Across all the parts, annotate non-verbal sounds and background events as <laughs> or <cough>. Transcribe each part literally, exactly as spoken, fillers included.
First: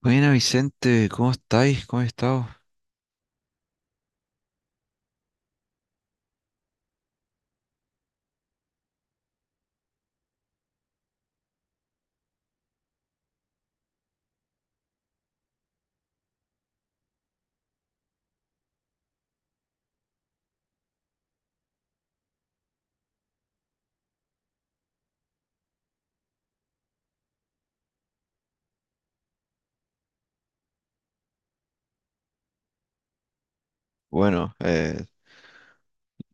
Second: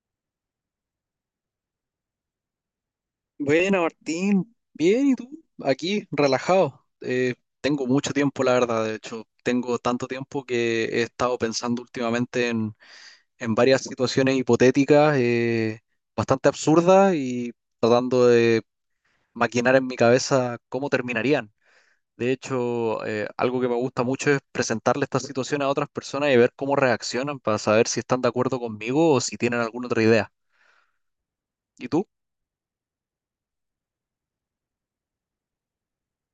Buena Vicente, ¿cómo estáis? ¿Cómo has estado? Buena, Martín. Bien, ¿y tú? Aquí, relajado. Eh, tengo mucho tiempo, la verdad. De hecho, tengo tanto tiempo que he estado pensando últimamente en, en varias situaciones hipotéticas, eh, bastante absurdas y tratando de maquinar en mi cabeza cómo terminarían. De hecho, eh, algo que me gusta mucho es presentarle estas situaciones a otras personas y ver cómo reaccionan para saber si están de acuerdo conmigo o si tienen alguna otra idea. ¿Y tú? Bueno, eh,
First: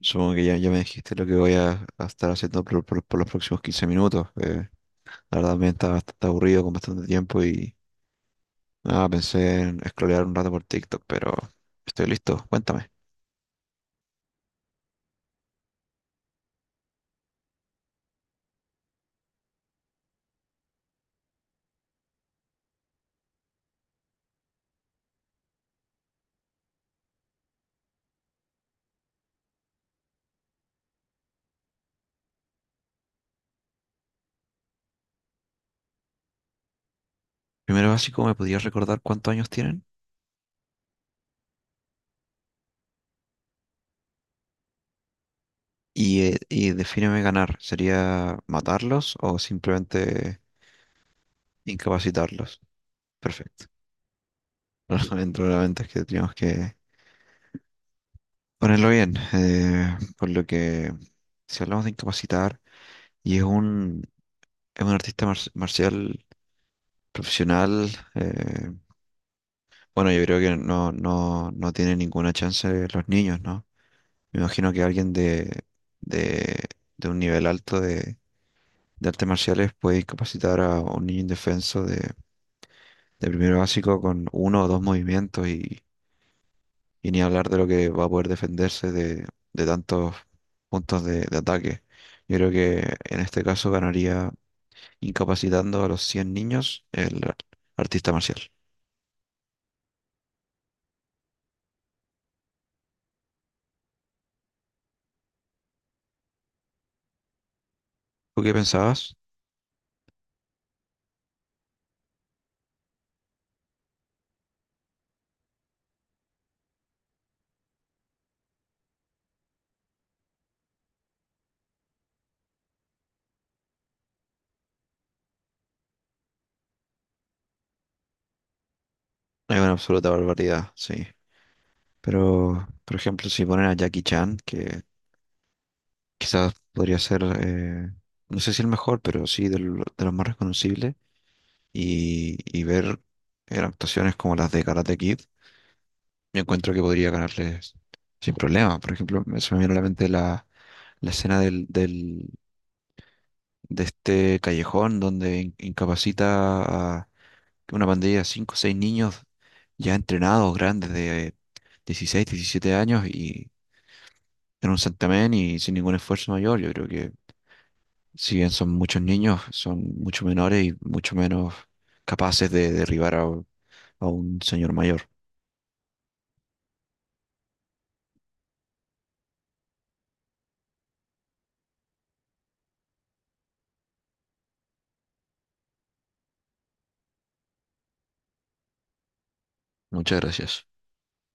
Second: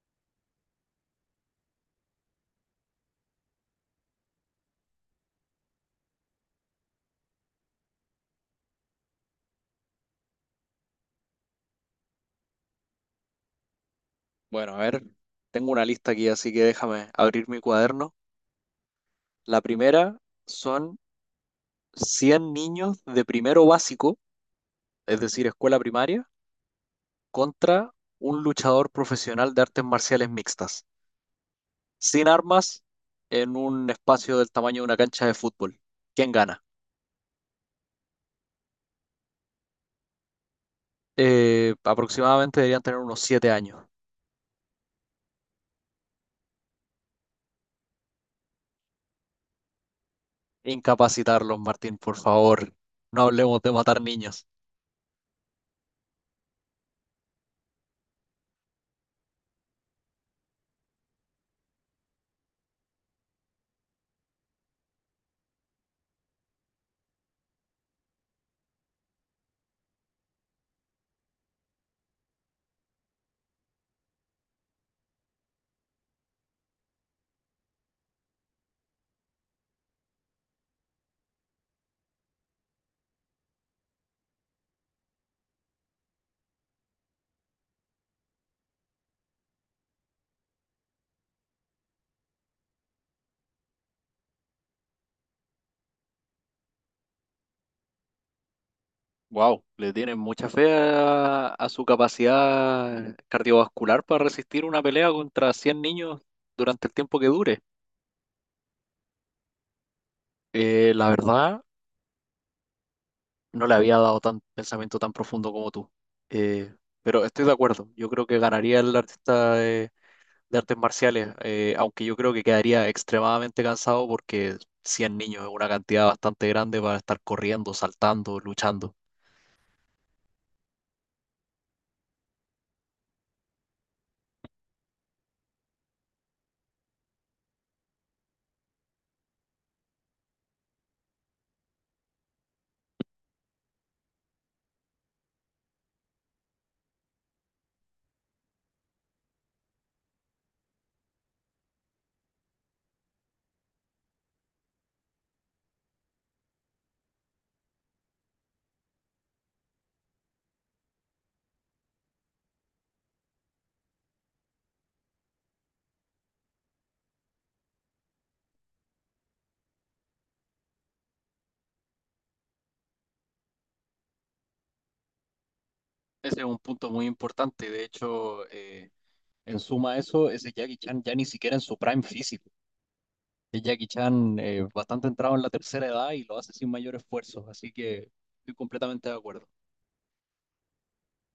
supongo que ya, ya me dijiste lo que voy a, a estar haciendo por, por- por los próximos quince minutos. Eh, la verdad me está bastante aburrido con bastante tiempo y nada, pensé en scrollear un rato por TikTok, pero estoy listo. Cuéntame. Bueno, a ver, tengo una lista aquí, así que déjame abrir mi cuaderno. La primera son cien niños de primero básico, es decir, escuela primaria, contra un luchador profesional de artes marciales mixtas, sin armas, en un espacio del tamaño de una cancha de fútbol. ¿Quién gana? Primero básico, ¿me podías recordar cuántos años tienen? Eh, aproximadamente deberían tener unos siete años. Y, eh, y defíneme ganar. ¿Sería matarlos o simplemente Incapacitarlos, Martín, por incapacitarlos? favor. No hablemos Perfecto. de matar niños. <laughs> Dentro de la mente es que teníamos que, ponerlo bien, eh, por lo que si hablamos de incapacitar, y es un, es un artista mar- marcial profesional, eh, bueno, yo creo que no, no, no tiene ninguna chance los niños, ¿no? Me imagino que alguien de, de, de un nivel alto de, de artes marciales puede incapacitar a un niño indefenso de, de primero básico con uno o dos movimientos. Y ni hablar de lo que va a poder defenderse de, de tantos puntos de, de ataque. Yo creo que en este caso ganaría incapacitando a los cien niños el ar- artista marcial. Wow, le tienen mucha fe a, a su capacidad cardiovascular para resistir una pelea contra cien niños durante el tiempo que dure. ¿Tú qué pensabas? Eh, la verdad, no le había dado tan pensamiento tan profundo como tú. Eh, pero estoy de acuerdo, yo creo que ganaría el artista de, de artes marciales, eh, aunque yo creo que quedaría extremadamente cansado porque cien niños es una cantidad bastante grande para estar corriendo, saltando, luchando. Es una absoluta barbaridad, sí. Pero, por ejemplo, si ponen a Jackie Chan, que quizás podría ser, eh, no sé si el mejor, pero sí del- de, los más reconocibles, y, y ver eh, actuaciones como las de Karate Kid. Yo encuentro que podría ganarles sin problema. Por ejemplo, me- se me viene a la mente la, la escena del, del, de este callejón donde in- incapacita a una pandilla de cinco o seis niños ya entrenados, grandes, de dieciséis diecisiete años y en un santamén y sin ningún esfuerzo mayor. Yo creo que si bien son muchos niños, son mucho menores y mucho menos capaces de derribar a, un- a un señor mayor. Ese es un punto muy importante. De hecho, eh, En suma a eso, ese Jackie Chan ya ni siquiera en su prime físico. Es Jackie Chan eh, bastante entrado en la tercera edad y lo hace sin mayor esfuerzo, así que estoy completamente de acuerdo. Muchas gracias.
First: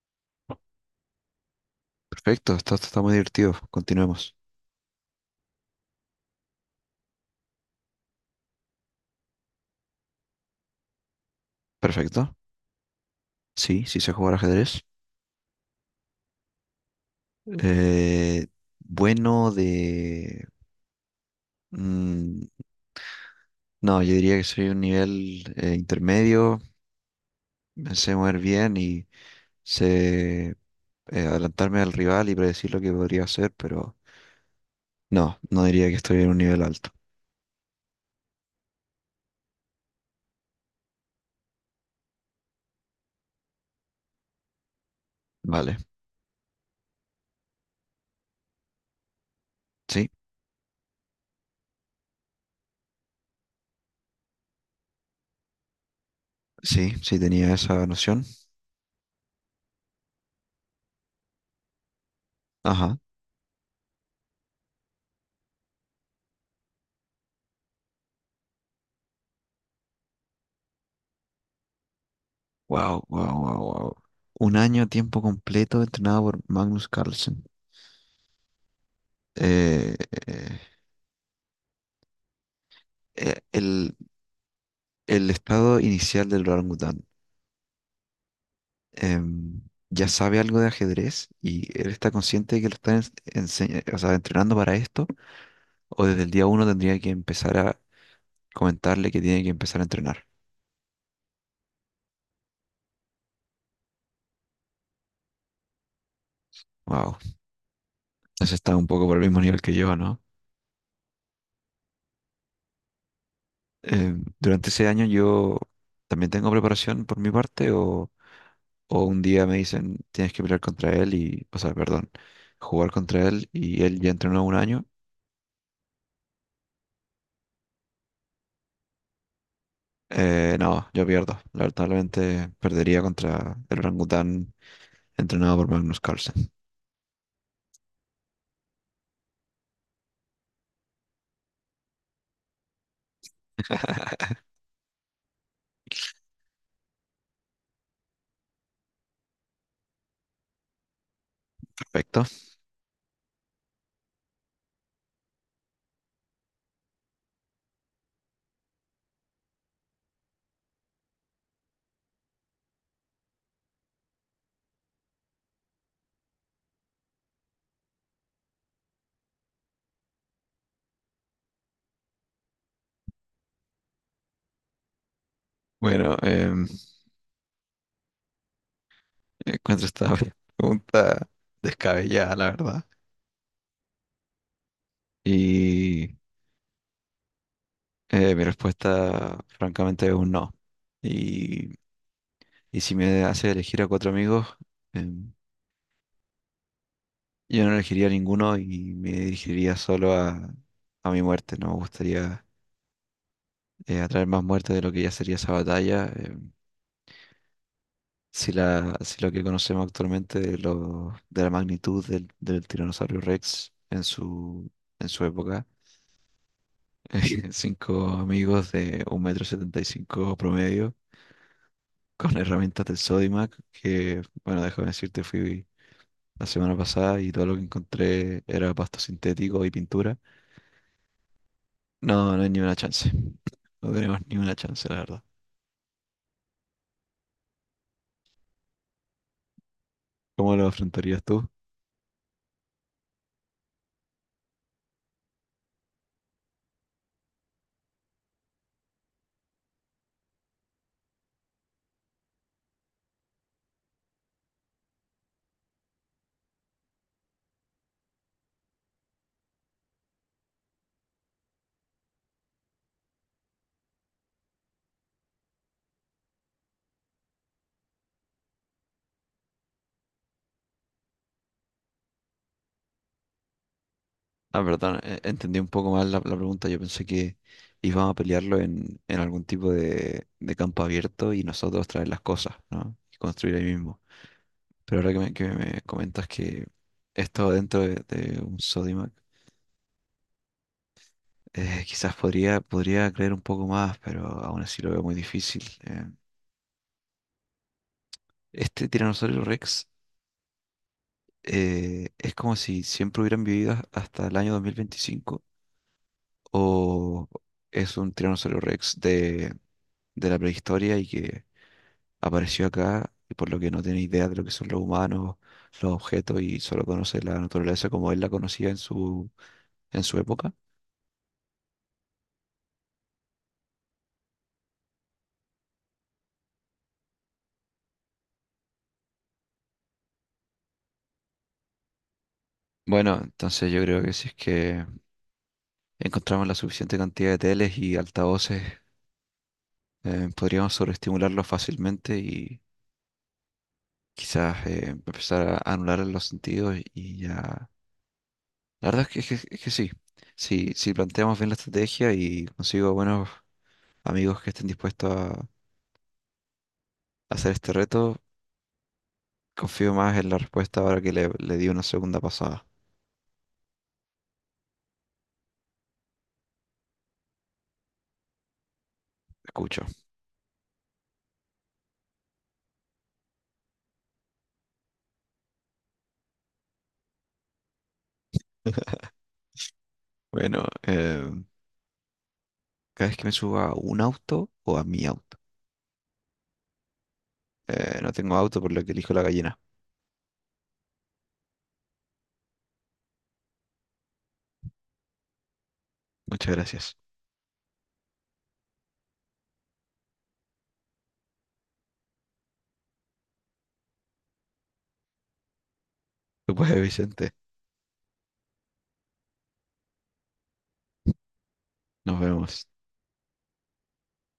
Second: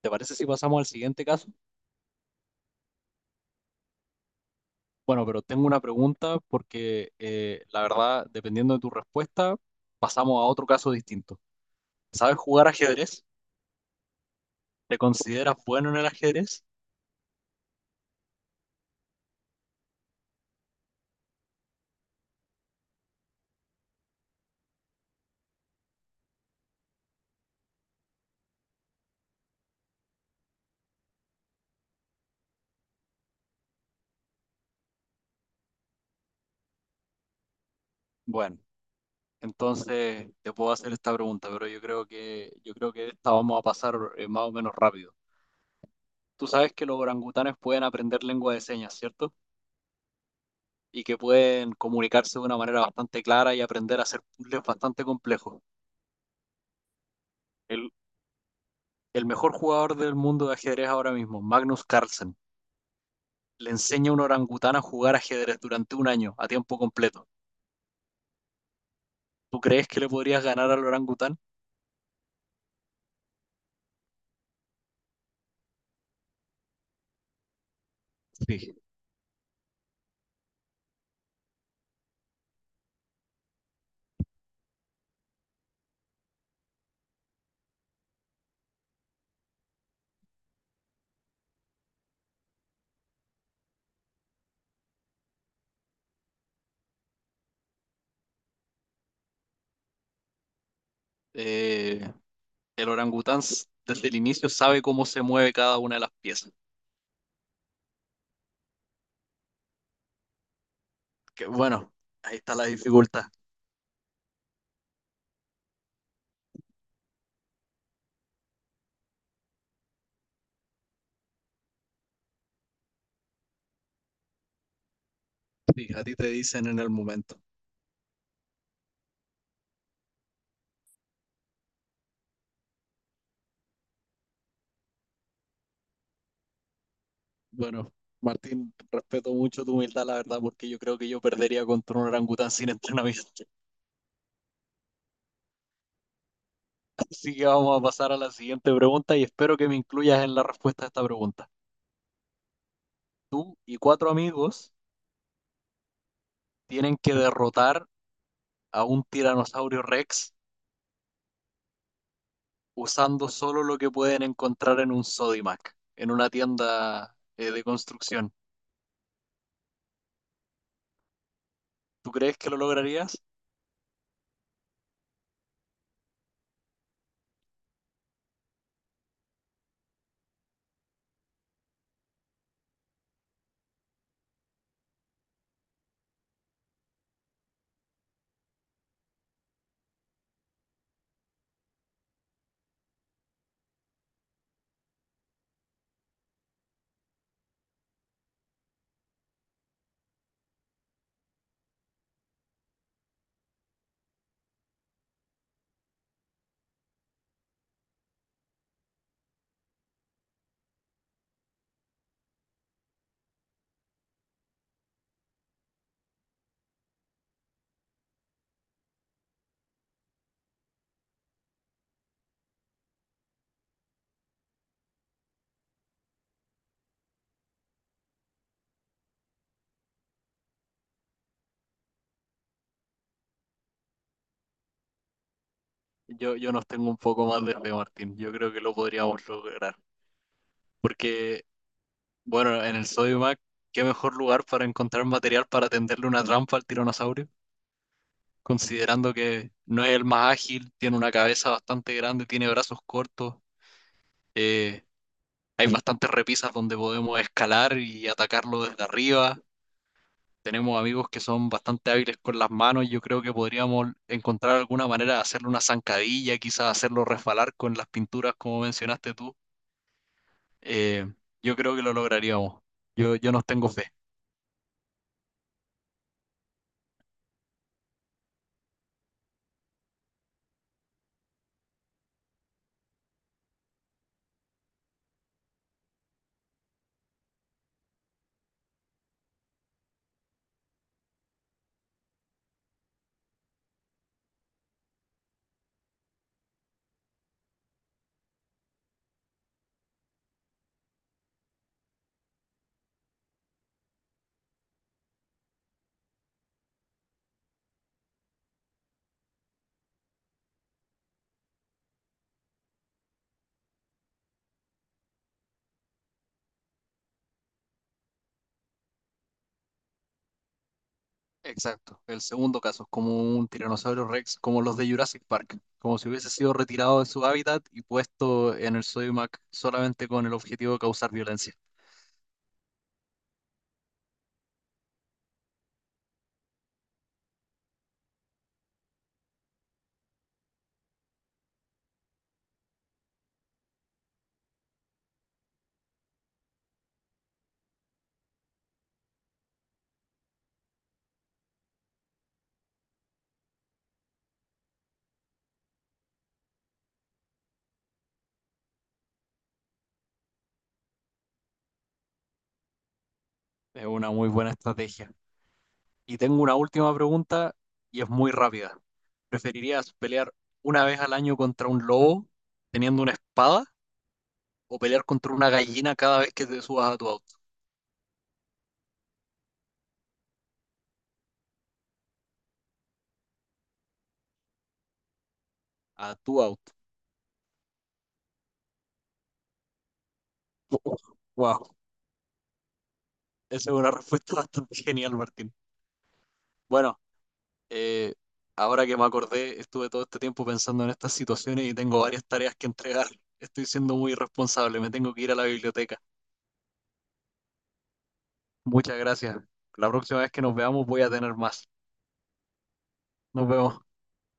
¿Te parece si pasamos al siguiente caso? Perfecto, está, está muy divertido. Continuemos. Bueno, pero tengo una pregunta porque eh, la verdad, dependiendo de tu respuesta, pasamos a otro caso distinto. Perfecto. ¿Sabes jugar ajedrez? Sí, sí sé jugar ajedrez. ¿Te consideras bueno en el ajedrez? Eh, bueno de... mm, no, yo diría que soy un nivel eh, intermedio, me sé mover bien y sé eh, adelantarme al rival y predecir lo que podría hacer, pero no, no diría que estoy en un nivel alto. Bueno, entonces te puedo hacer esta pregunta, pero yo creo que yo creo que esta vamos a pasar eh, más o menos rápido. Vale, Tú sabes que los orangutanes pueden aprender lengua de señas, ¿cierto? sí, Y que pueden comunicarse de una manera bastante clara y aprender a hacer puzzles bastante complejos. sí, sí tenía esa El, noción. el mejor jugador del mundo de ajedrez ahora mismo, Magnus Carlsen, Ajá. le enseña a un orangután a jugar ajedrez durante un año a tiempo completo. ¿Tú crees que le podrías ganar al orangután? Wow, wow, wow, wow. Un año a tiempo completo entrenado por Magnus Carlsen. Sí. Eh, eh, eh, el, El estado inicial del orangután. em, ya sabe algo de ajedrez y él está consciente de que lo están ens- enseña- o sea, entrenando para esto, o desde el día uno tendría que empezar a comentarle que tiene que empezar a entrenar. Eh, el orangután s- desde el inicio sabe cómo se mueve cada una de las piezas. Wow, eso está un poco por el mismo nivel que yo, ¿no? Que bueno, ahí está la dificultad. Em, durante ese año yo también tengo preparación por mi parte, o, o un día me dicen tienes que pelear contra él y, o sea, perdón, jugar contra él y él ya entrenó un año. Sí, a ti te dicen en el momento. Eh, no, yo pierdo. Lamentablemente perdería contra el orangután entrenado por Magnus Carlsen. Bueno, Martín, respeto mucho tu humildad, la verdad, porque yo creo que yo perdería contra un orangután sin entrenamiento. <laughs> Así que vamos a pasar a la siguiente pregunta y espero que me incluyas en la respuesta a esta pregunta. Perfecto. Y cuatro amigos tienen que derrotar a un tiranosaurio Rex usando solo lo que pueden encontrar en un Sodimac, en una tienda eh, de construcción. ¿Tú crees que lo lograrías? Bueno, em, encuentro esta <laughs> pregunta descabellada, la verdad. Y eh, mi respuesta, francamente, es un no. Y, y si me hace elegir a cuatro amigos, em, yo no elegiría a ninguno y me dirigiría solo a, a mi muerte. No me gustaría eh, atraer más muerte de lo que ya sería esa batalla. Em, si, la, si lo que conocemos actualmente de, lo- de la magnitud del, del tiranosaurio Rex en su, en su época, <laughs> cinco amigos de un metro setenta y cinco promedio con herramientas del Sodimac, que, bueno, déjame decirte, fui la semana pasada y todo lo que encontré era pasto sintético y pintura. No, no hay ni una chance. No tenemos ni una chance, la verdad. Yo, yo nos tengo un poco más de fe, Martín. Yo creo que lo podríamos lograr. ¿Cómo lo afrontarías Porque tú? Bueno, en el Sodimac, ¿qué mejor lugar para encontrar material para tenderle una trampa al tiranosaurio? Considerando que no es el más ágil, tiene una cabeza bastante grande, tiene brazos cortos, eh, hay bastantes repisas donde podemos escalar y atacarlo desde arriba. Tenemos amigos que son bastante hábiles con las manos, yo creo que podríamos encontrar alguna manera de hacerle una zancadilla, quizás hacerlo resbalar con las pinturas como mencionaste tú. Eh, yo creo que lo lograríamos. Yo, yo nos tengo fe. Ah, perdón, e- entendí un poco mal la, la pregunta. Yo pensé que íbamos a pelearlo en, en algún tipo de, de campo abierto y nosotros traer las cosas, ¿no? Y construir ahí mismo. Pero ahora que me, que me comentas que esto dentro de, de un Sodimac, eh, quizás podría, podría creer un poco más, pero aún así lo veo muy difícil. Eh, este Tiranosaurio Rex eh, es como si siempre hubieran vivido hasta el año dos mil veinticinco o es un Tiranosaurio Rex de, de la prehistoria y que apareció acá y por lo que no tiene idea de lo que son los humanos, los objetos y solo conoce la naturaleza como él la conocía en su, en su época. Exacto, el segundo caso, como un tiranosaurio rex, como los de Jurassic Park, como si hubiese sido retirado de su hábitat y puesto en el Sodimac solamente con el objetivo de causar violencia. Bueno, entonces yo creo que si es que encontramos la suficiente cantidad de teles y altavoces, eh, podríamos sobreestimularlos fácilmente y quizás eh, empezar a anular los sentidos y ya... La verdad es que, es que, es que sí, si, si planteamos bien la estrategia y consigo buenos amigos que estén dispuestos a hacer este reto, confío más en la respuesta ahora que le, le di una segunda pasada. Es una muy buena estrategia. Y tengo una última pregunta y es muy rápida. Escucho. ¿Preferirías pelear una vez al año contra un lobo teniendo una espada o pelear contra una gallina cada vez que te subas a tu auto? <laughs> Bueno, eh, cada vez que me suba a un auto o a mi auto. A tu auto. Eh, no tengo auto por lo que elijo la gallina. Wow, esa es una respuesta <laughs> bastante genial, Martín. Muchas gracias. Bueno, Eh, ahora que me acordé, estuve todo este tiempo pensando en estas situaciones y tengo varias tareas que entregar. Estoy siendo muy irresponsable, me tengo que ir a la biblioteca. Tú puedes, Vicente. Muchas gracias. La próxima vez que nos veamos voy a tener más. Nos vemos. Nos vemos.